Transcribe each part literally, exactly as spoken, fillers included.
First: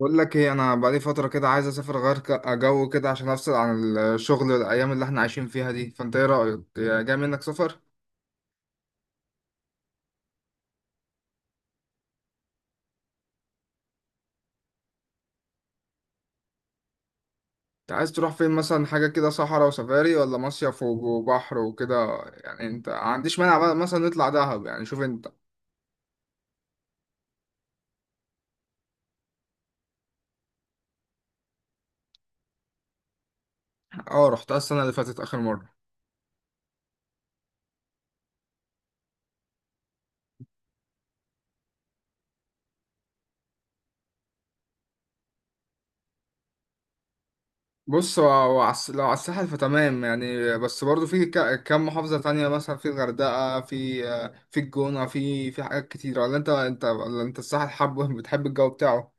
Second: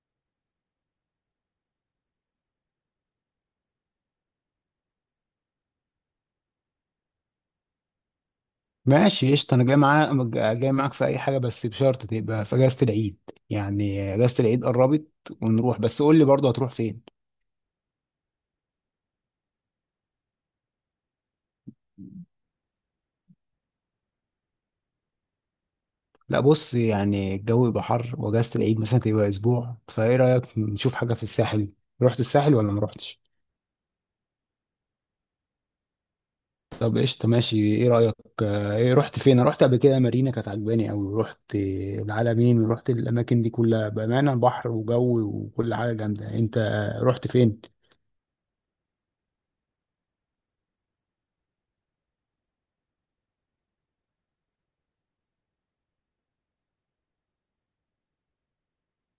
بقول لك ايه؟ انا بقالي فتره كده عايز اسافر غير ك- جو كده عشان افصل عن الشغل الايام اللي احنا عايشين فيها دي، فانت ايه رايك؟ يا جاي منك سفر. ماشي، قشطة. أنا جاي معاك. جاي معاك في أي حاجة بس بشرط تبقى في أجازة العيد. يعني أجازة العيد قربت ونروح. بس قول لي برضه هتروح فين؟ انت عايز تروح فين مثلا؟ حاجه كده صحراء وسفاري، ولا مصيف وب- وبحر وكده؟ يعني انت ما عنديش مانع بقى مثلا نطلع دهب؟ يعني شوف انت. لا بص، يعني الجو يبقى حر وأجازة العيد مثلا تبقى أسبوع، فإيه رأيك نشوف حاجة في الساحل؟ رحت الساحل ولا ما رحتش؟ اه، رحتها السنه اللي فاتت اخر مره. طب قشطة، ماشي. إيه رأيك؟ آه، إيه، رحت فين؟ أنا رحت قبل كده مارينا، كانت عجباني أوي. رحت العلمين ورحت الأماكن دي كلها، بأمانة بحر وجو وكل حاجة جامدة. أنت رحت فين؟ بص، هو- هو عس- لو على الساحل فتمام يعني، بس برضو في ك- كام محافظه تانية. مثلا في الغردقه، في في الجونه، في في حاجات كتير. ولا انت انت ولا انت الساحل حابه؟ بتحب الجو بتاعه؟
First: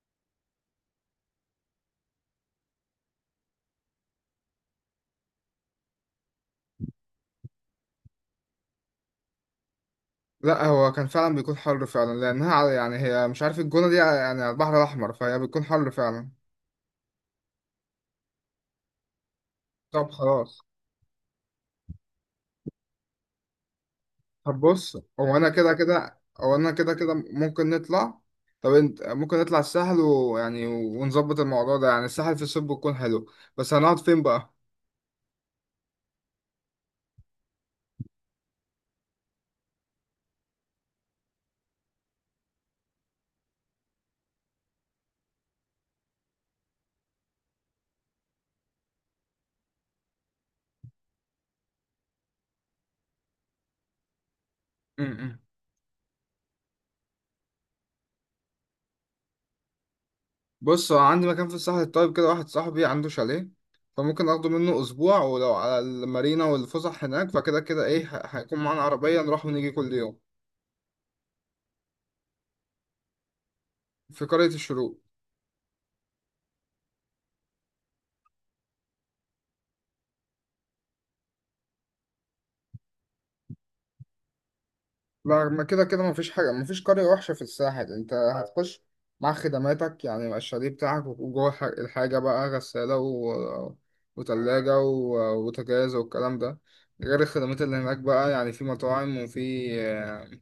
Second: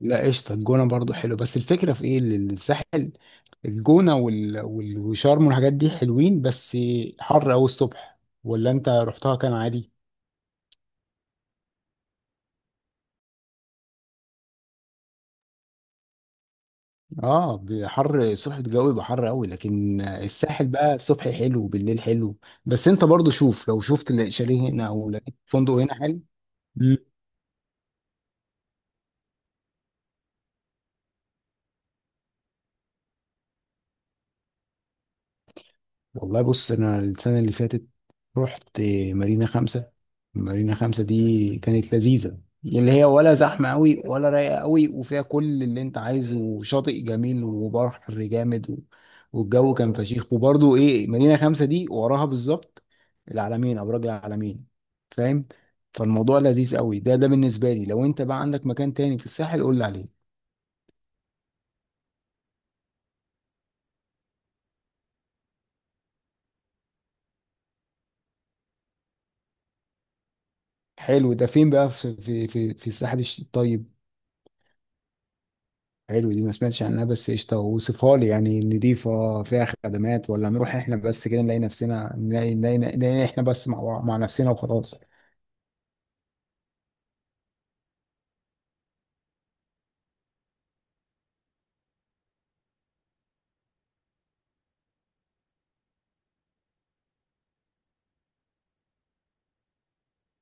لا قشطة، الجونة برضو حلو، بس الفكرة في ايه، ال- الساحل، الجونة وال... وال... وشرم والحاجات دي حلوين، بس حر أوي الصبح. ولا انت رحتها كان عادي؟ لا، هو كان فعلا بيكون حر فعلا، لأنها على- يعني هي، مش عارف، الجونة دي يعني على البحر الأحمر، فهي بتكون حر فعلا. اه، بحر الصبح الجو يبقى حر قوي، لكن طب خلاص. الساحل بقى الصبح حلو، بالليل حلو. بس انت برضو شوف، لو شفت طب شاليه هنا بص، او لقيت هو أنا فندق كده هنا كده، حلو. هو أنا كده كده ممكن نطلع. طب انت ممكن نطلع الساحل، ويعني ونظبط الموضوع ده. يعني الساحل في الصيف بيكون حلو. بس هنقعد فين بقى؟ والله بص، انا السنه اللي فاتت رحت مارينا خمسة. مارينا خمسة دي كانت لذيذه، اللي هي ولا زحمه قوي ولا رايقه قوي، وفيها كل اللي انت عايزه، وشاطئ جميل وبحر جامد و... والجو كان فشيخ. وبرضه ايه، مارينا خمسة دي وراها بالظبط العلمين، ابراج العلمين. م-م. فاهم؟ فالموضوع لذيذ قوي ده، ده بالنسبه لي. لو انت بقى عندك مكان تاني في الساحل قول لي عليه. بص، هو عندي مكان في الساحل الطيب كده. واحد صاحبي عنده شاليه، فممكن اخده منه اسبوع. ولو على المارينا والفسح هناك فكده كده ايه، ه- هيكون معانا عربية نروح ونيجي كل يوم. حلو. ده فين بقى؟ في في في, في الساحل، الش- الطيب. في قرية الشروق. حلو، دي ما سمعتش عنها. بس قشطة، وصفها لي يعني، نضيفة، فيها خدمات، ولا نروح احنا بس كده نلاقي نفسنا، نلاقي نلاقي, نلاقي احنا بس مع بعض- مع نفسنا وخلاص؟ ما ما كده كده مفيش حاجة، مفيش قرية وحشة في الساحل. انت هتخش مع خدماتك يعني، مع الشاليه بتاعك، وجوه ح- الحاجة بقى، غسالة، و... وتلاجة، و... وتجهيز والكلام ده، غير الخدمات اللي هناك بقى، يعني في مطاعم، وفي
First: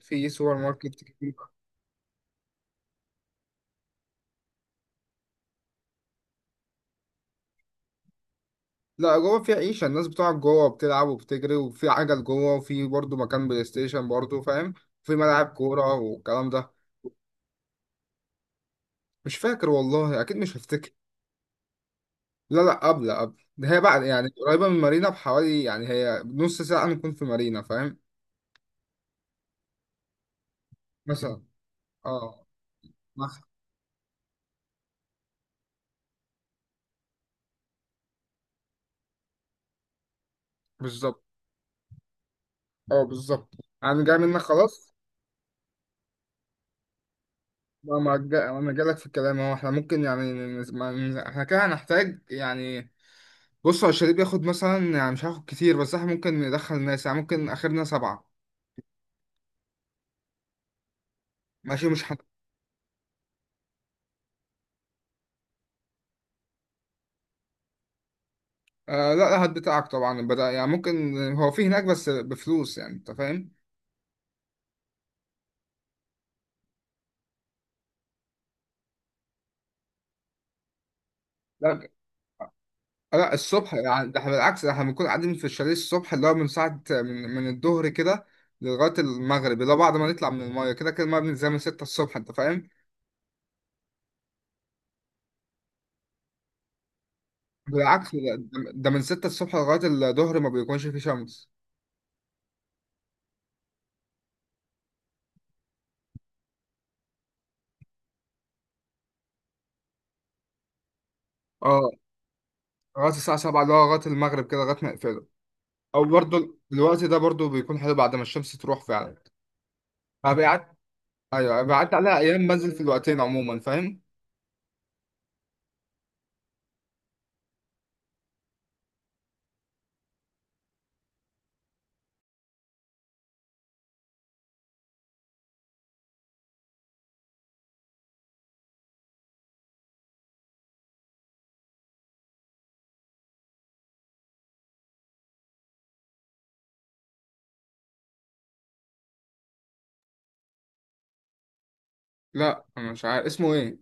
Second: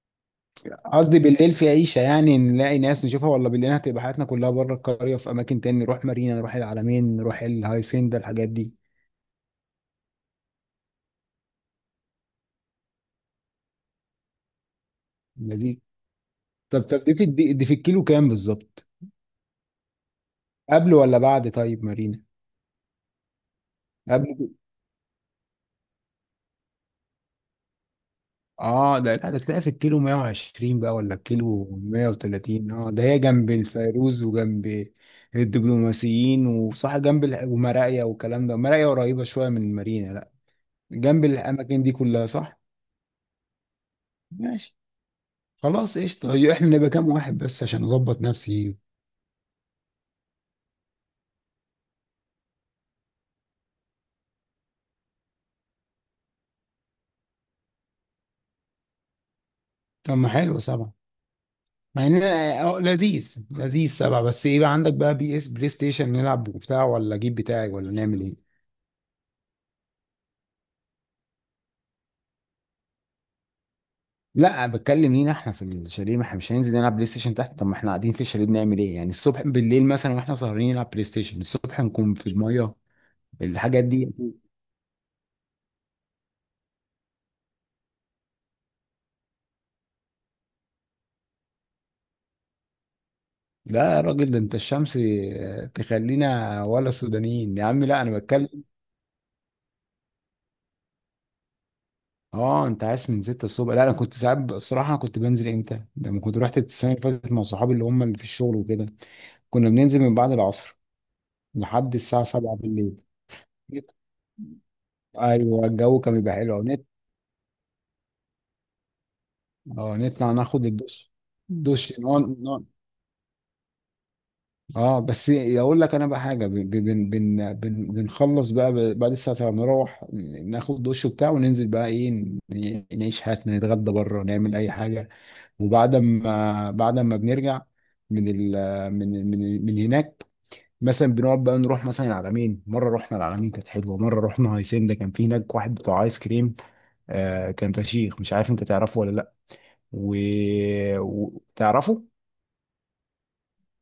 في سوبر ماركت قصدي كتير. بالليل في عيشة، يعني نلاقي ناس نشوفها، ولا بالليل هتبقى حياتنا كلها بره القرية، في أماكن تاني نروح مارينا، نروح العلمين، نروح الهايسندا الحاجات دي؟ لا، جوه في عيشة، الناس بتقعد جوه بتلعب وبتجري، وفي عجل جوه، وفي برضه مكان بلاي ستيشن برضه، فاهم؟ في ملاعب لذيذ. كورة والكلام ده. طب طب دي في، دي, دي في الكيلو كام بالظبط؟ مش فاكر والله، أكيد مش هفتكر. قبل ولا بعد طيب مارينا؟ لا لا، قبل قبل ده. هي بعد يعني، قبل. قريبة من مارينا بحوالي يعني، هي نص ساعة نكون في مارينا، فاهم؟ اه ده، لا ده تلاقي في الكيلو مائة وعشرين بقى ولا مثلا. الكيلو اه مائة وثلاثين. اه ده هي مثلا. جنب الفيروز وجنب الدبلوماسيين، وصح جنب ال- ومراقيا والكلام ده. مراقيا قريبة شوية من المارينا، لا بالظبط. جنب الأماكن دي كلها، صح؟ اه، بالظبط. انا جاي منك ماشي. خلاص. خلاص قشطة، هي احنا نبقى كام واحد بس عشان ما ما أظبط جا- انا نفسي؟ جاي لك في الكلام اهو. احنا ممكن يعني، نز- ما- نز- احنا كده هنحتاج يعني. بص، هو الشاليه بياخد مثلا، يعني مش هاخد كتير، بس احنا ممكن ندخل ناس، يعني ممكن اخرنا سبعة. طب ما حلو سبعة. ماشي مش مع حد. إن أنا- اه لذيذ، لذيذ سبعة. بس ايه بقى عندك بقى بي اس، بلاي ستيشن نلعب وبتاع، ولا أجيب بتاعي، ولا نعمل ايه؟ آه لا لا، هات بتاعك طبعا. بدأ يعني، ممكن هو في هناك بس بفلوس، يعني انت فاهم. لا، بتكلم لينا احنا في الشاليه. ما احنا مش هننزل نلعب بلاي ستيشن تحت. طب ما احنا قاعدين في الشاليه بنعمل ايه يعني الصبح، بالليل مثلا واحنا سهرانين نلعب بلاي ستيشن، الصبح لا. نكون في الميه، آه، لا الصبح الحاجات دي. يعني، ده احنا بالعكس، ده احنا بنكون قاعدين في الشاليه الصبح، اللي هو من ساعة من, من الظهر كده، لغاية المغرب اللي هو بعد ما نطلع من المايه. كده كده المايه بننزل من ستة الصبح، انت فاهم؟ لا يا راجل، ده انت الشمس آه، تخلينا ولا السودانيين يا عم. لا بالعكس، انا ده, بتكلم. ده ده من ستة الصبح لغاية الظهر ما بيكونش فيه شمس. اه، انت عايز من ستة الصبح؟ لا انا كنت ساعات ب- الصراحه انا كنت بنزل امتى، لما كنت رحت السنه اللي فاتت مع صحابي، اللي هم اللي في الشغل وكده، كنا بننزل من بعد العصر اه، لحد الساعه سبعة بالليل. لغاية الساعة سبعة، اللي هو لغاية المغرب كده، لغاية ما يقفلوا. ايوه، الجو او كان بيبقى برضه حلو. الوقت ده برضه بيكون حلو بعد ما الشمس تروح فعلا. اه نطلع ناخد فبيعت. الدش، ايوه، بيعدي دش، عليها نقعد ايام نقعد. بنزل في الوقتين عموما، فاهم؟ اه بس اقول لك انا بقى حاجه، بن بن بن بن بنخلص بقى ب- بعد الساعه نروح ناخد دش وبتاع، وننزل بقى ايه، ن- نعيش حياتنا، نتغدى بره، نعمل اي حاجه. وبعد ما، بعد ما بنرجع من ال من من من هناك، مثلا بنقعد بقى نروح مثلا العلمين. مره رحنا العلمين كانت حلوه، مره رحنا هيسنده، كان في هناك واحد بتاع ايس كريم، آه كان فشيخ. مش عارف انت تعرفه ولا لا و... وتعرفه. لا، انا مش عارف اسمه ايه؟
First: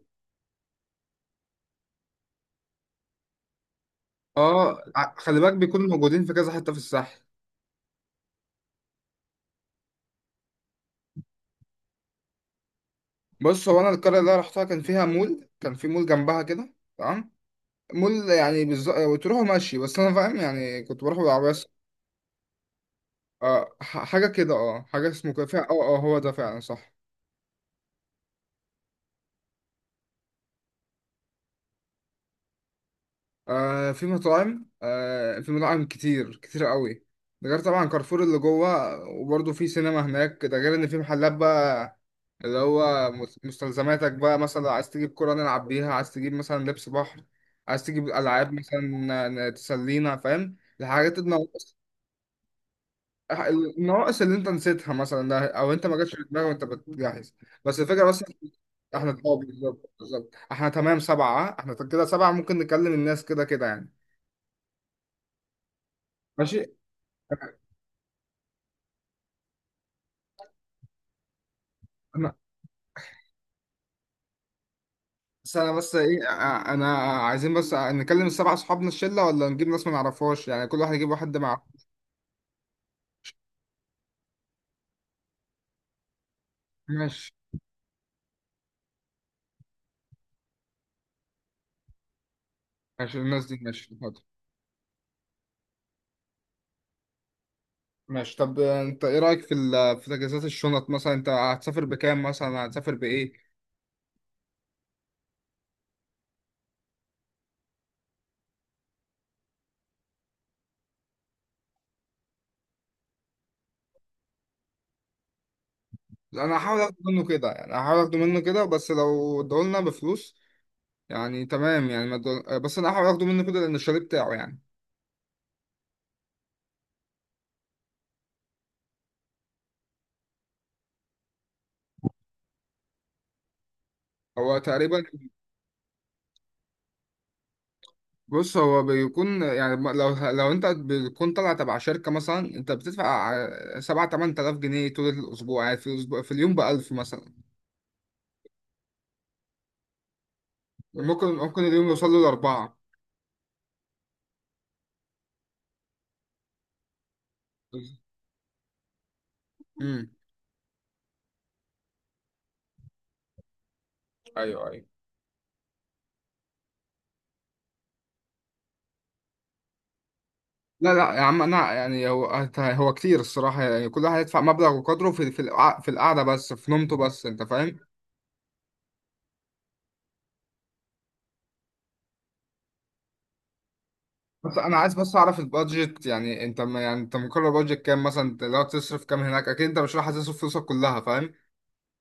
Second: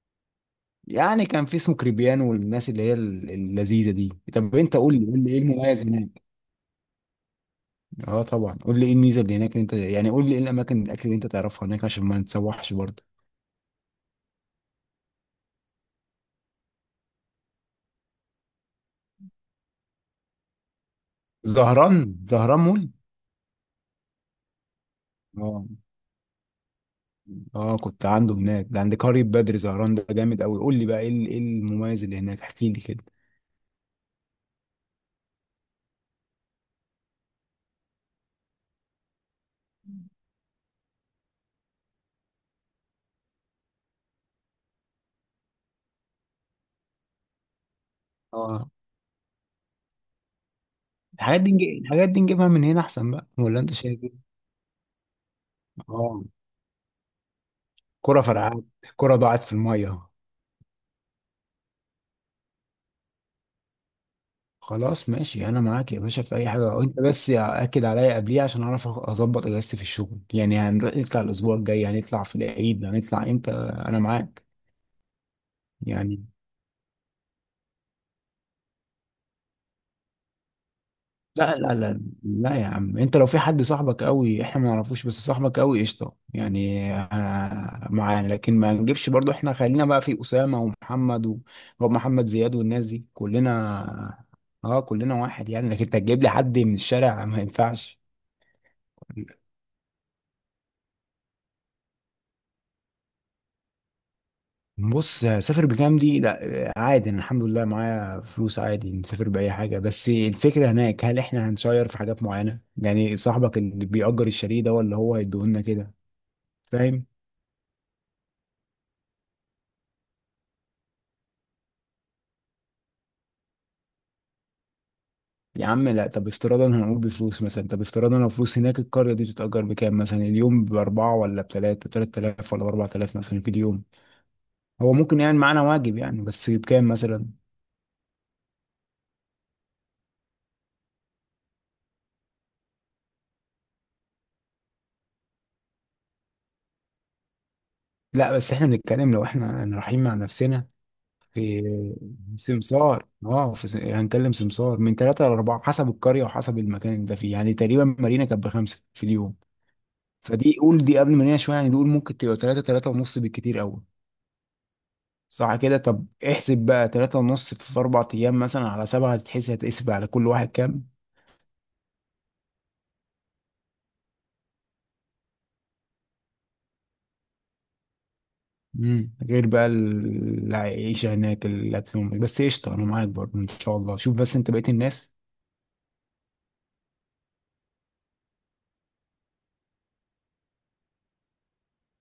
يعني كان في اسمه كريبيانو، والناس اللي هي ال- اللذيذه دي. طب انت اه، قول لي، ع- قول لي ايه خلي بالك المميز بيكونوا موجودين هناك؟ في كذا حتة في الساحل. اه طبعا قول لي ايه الميزه اللي هناك، اللي انت يعني قول لي ايه الاماكن، الاكل اللي انت تعرفها هناك عشان ما نتسوحش برضه. بص، هو انا القريه اللي أنا رحتها كان فيها مول، كان في مول جنبها كده، تمام؟ مول يعني بالظبط تروحوا ماشي، بس انا فاهم يعني، كنت بروح بالعربيه س- زهران. زهران مول. آه، ح- حاجه كده. اه حاجه اسمه كده، فيها، اه، اه اه هو ده فعلا، صح. اه كنت عنده هناك، ده عند قرية بدر. زهران ده جامد قوي. قول لي بقى ايه ال- ايه المميز اللي هناك، احكي لي كده. آه في مطاعم آه في مطاعم كتير كتير قوي. ده غير طبعا كارفور اللي جوه، وبرضه في سينما هناك. ده غير ان في محلات بقى، اللي هو مس- مستلزماتك بقى. مثلا عايز تجيب كرة نلعب بيها، عايز تجيب مثلا لبس بحر، عايز تجيب ألعاب اه. مثلا، ن- تسلينا، فاهم؟ الحاجات الحاجات دي النواقص، نجي- الحاجات دي نجيبها من هنا احسن بقى، ولا انت شايف النواقص ايه؟ اللي انت نسيتها مثلا ده، او انت ما جاتش في اه دماغك وانت بتجهز. بس الفكرة كرة بس. فرقعت، احنا، كرة اه ضاعت في بالظبط الميه. بالظبط، احنا تمام سبعة، اه؟ احنا كده سبعة، ممكن نكلم الناس كده كده يعني. خلاص ماشي، انا معاك يا باشا في اي ماشي. حاجه، وانت بس يا- اكد عليا قبليها عشان اعرف أخ- اظبط اجازتي في الشغل، يعني هنروح نطلع الاسبوع الجاي، هنطلع انا في العيد، هنطلع امتى؟ انا معاك. بس، انا بس يعني ايه ع- انا عايزين بس نكلم السبع اصحابنا الشله، ولا نجيب ناس ما نعرفهاش؟ يعني كل واحد يجيب واحد لا مع. لا لا لا يا عم، انت لو في حد صاحبك قوي احنا ما نعرفوش، بس صاحبك قوي قشطه، يعني ماشي آه، معانا. لكن ما نجيبش برضو، احنا خلينا بقى في اسامه ومحمد و- ومحمد زياد والناس دي ماشي، الناس دي ماشي، حاضر. كلنا. اه كلنا واحد يعني. لكن انت تجيب لي حد من الشارع ما ينفعش. ماشي. طب انت ايه رايك في ال... في تجهيزات الشنط مثلا؟ انت هتسافر بكام مثلا؟ هتسافر بايه؟ بص، سافر بكام دي، لا عادي أنا الحمد لله معايا فلوس، عادي نسافر بأي حاجة. بس الفكرة هناك، هل احنا هنشير في حاجات معينة يعني، صاحبك اللي بيأجر الشاليه ده ولا هو هيديهولنا كده؟ انا هحاول اخد فاهم. منه كده يعني، هحاول اخده منه كده. بس لو ادولنا بفلوس يعني تمام يعني، ما ادول- بس انا هحاول اخده منه كده، لان الشاليه بتاعه يعني. يا عم لا، طب افتراضا هنقول بفلوس مثلا، طب افتراضا لو فلوس، هناك القرية دي بتتأجر بكام مثلا اليوم؟ بأربعة، ولا بتلاتة، تلات آلاف ولا بأربع آلاف مثلا في اليوم؟ هو هو تقريبا. ممكن يعني معانا واجب يعني، بس بكام مثلا؟ بص، هو بيكون يعني، م- لو لو انت بتكون طالع تبع شركة مثلا، انت بتدفع ع- سبعة تمن تلاف جنيه طول الأسبوع يعني، في الأسبوع، في اليوم بألف مثلا. لا بس احنا بنتكلم لو احنا رايحين مع نفسنا. ممكن في ممكن اليوم يوصل له لأربعة. سمسار، اه في س... هنكلم سمسار، من ثلاثة لأربعة حسب القرية وحسب المكان اللي انت فيه يعني. تقريبا مارينا كانت بخمسة في اليوم، امم. فدي قول دي قبل مارينا شوية، يعني دي قول ممكن تبقى ثلاثة، ثلاثة ونص بالكتير أوي. ايوه ايوه. صح كده؟ طب احسب بقى ثلاثة ونص في أربع أيام مثلا على سبعة، هتتحسب هتقسم على كل واحد كام؟ لا لا يا عم، أنا يعني، هو هو كتير الصراحة يعني، كل واحد يدفع مبلغ وقدره في في القع- في القعدة بس، في نومته بس، أنت فاهم. مم. غير بقى ال- العيشة هناك، الأكل والم- بس قشطة أنا معاك برضه إن شاء الله. شوف بس أنت بس بقيت أنا عايز الناس. بس أعرف البادجت. يعني أنت ما- يعني أنت مقرر بادجت كام مثلا؟ أنت لو تصرف كام هناك؟ أكيد أنت مش رايح تصرف فلوسك كلها.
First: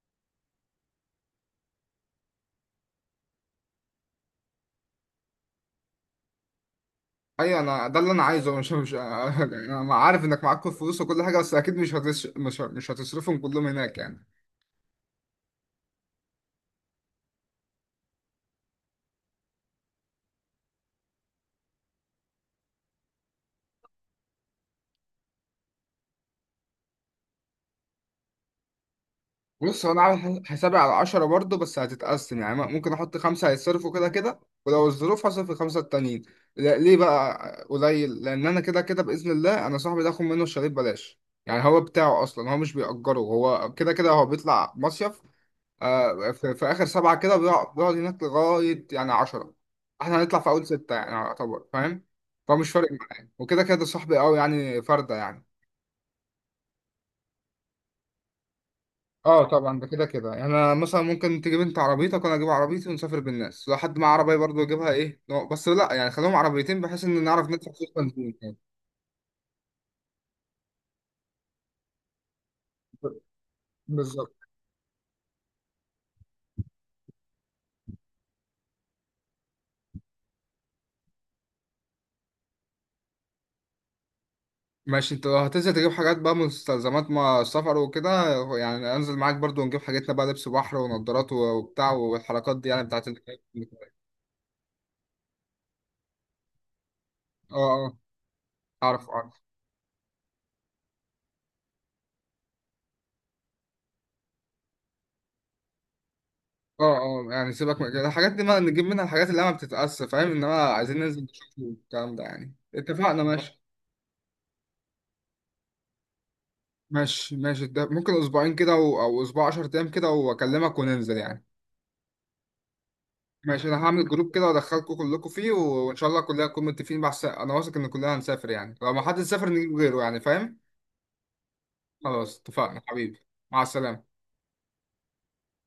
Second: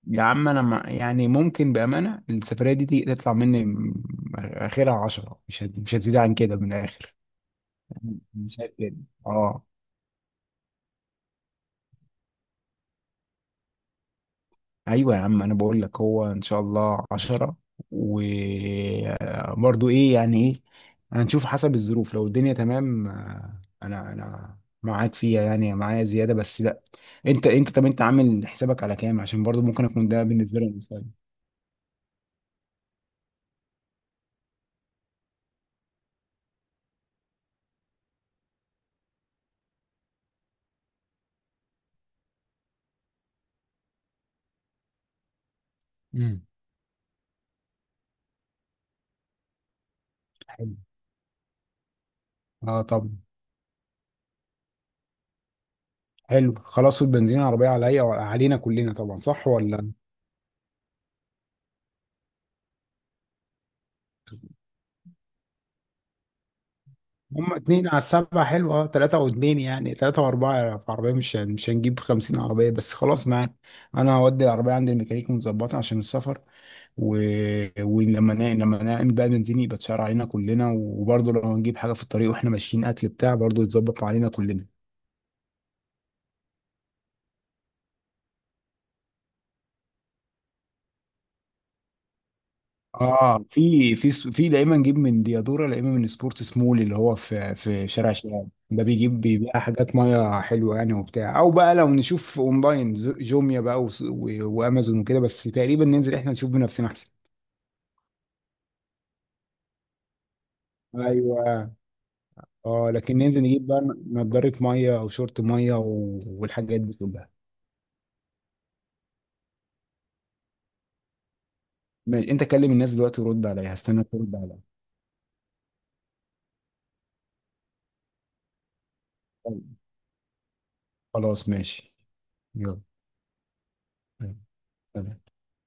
يا عم انا ما يعني، ممكن بامانه السفريه دي تي- تطلع مني م- اخرها عشرة، مش هت- مش هتزيد عن كده من الاخر. ايوه، انا ده اللي انا أنا عايزه. مش شايف مش كده. اه انا عارف انك معاك كل فلوس وكل حاجه، بس اكيد مش هتص... مش مش هتصرفهم كلهم هناك يعني. ايوه يا عم، انا بقول لك هو ان شاء الله عشرة، وبرضو ايه يعني ايه، هنشوف حسب الظروف. لو الدنيا تمام آه، انا، انا معاك فيها يعني، معايا زياده. بس لا، انت انت طب انت عامل حسابك على كام؟ عشان برضو بص، ممكن هو انا اكون ده عامل بالنسبه لي حسابي على مساعد. عشرة برضه، بس هتتقسم يعني. ممكن احط خمسه هيتصرفوا كده كده، ولو الظروف هصرف الخمسه التانيين. لا- ليه بقى؟ قليل، لان انا كده كده باذن الله، انا صاحبي ده اخد منه الشاليه ببلاش، يعني هو بتاعه اصلا، هو مش بيأجره، هو كده كده هو بيطلع مصيف. آه، امم. في, في اخر سبعه كده بيقع- بيقعد هناك لغايه يعني عشرة. احنا هنطلع في اول حلو. سته يعني، يعتبر فاهم. فمش اه فارق طبعا. معايا، وكده كده صاحبي قوي يعني، فرده يعني. حلو، خلاص. والبنزين العربية عليا، علينا كلنا طبعا، اه صح طبعا، ده ولا؟ كده كده يعني. انا مثلا ممكن تجيب انت عربيتك، وانا اجيب عربيتي، ونسافر بالناس. لو حد معاه عربيه برضه يجيبها، ايه نوع- بس لا يعني، خليهم عربيتين بحيث ان نعرف هم ندفع اتنين فلوس على بنزين السبعة، يعني. حلو. اه، تلاتة واتنين يعني، تلاتة واربعة في عربية. مش هن- مش هنجيب خمسين عربية، بس خلاص معاك. انا بالظبط. هودي العربية عند الميكانيك متظبطة عشان السفر و... ولما نا... لما نعمل بقى بنزين يبقى اتشال علينا كلنا. وبرضه لو هنجيب حاجة في الطريق واحنا ماشيين، اكل بتاع، برضه يتظبط علينا كلنا. ماشي. انت لو هتنزل تجيب حاجات بقى، مستلزمات ما السفر وكده، يعني انزل معاك برضو، ونجيب حاجتنا بقى، لبس بحر ونضارات وبتاع، والحركات دي يعني بتاعت ال- اه، في في س- في دايما نجيب من ديادوره، دايما من سبورت سمول، اللي هو في اه. في آه. شارع شباب، ده اعرف بيجيب اعرف. بيبيع حاجات ميه حلوه يعني وبتاع، او بقى لو نشوف اونلاين، ز- جوميا بقى وس- و- وامازون وكده. بس تقريبا ننزل احنا نشوف بنفسنا اه احسن. اه، يعني سيبك من كده، الحاجات دي ما نجيب منها الحاجات اللي ما بتتقاس، فاهم؟ انما عايزين ننزل ايوه. نشوف الكلام ده يعني. اه لكن اتفقنا بالظبط، ننزل ماشي. نجيب بقى نضاره ميه او شورت ميه و- والحاجات دي كلها. ماشي ماشي، ده ممكن اسبوعين كده و- او اسبوع 10 ايام كده، واكلمك وننزل يعني. ماشي. انت كلم الناس دلوقتي ورد ماشي. عليا، انا هستنى هعمل جروب ترد كده، عليا. وادخلكم كلكم فيه، وان شاء الله كلنا نكون متفقين. بس انا واثق ان كلنا هنسافر يعني، لو ما حد سافر نجيب طيب. غيره يعني، فاهم؟ خلاص ماشي. خلاص، اتفقنا يلا. حبيبي. مع السلامة. سلام.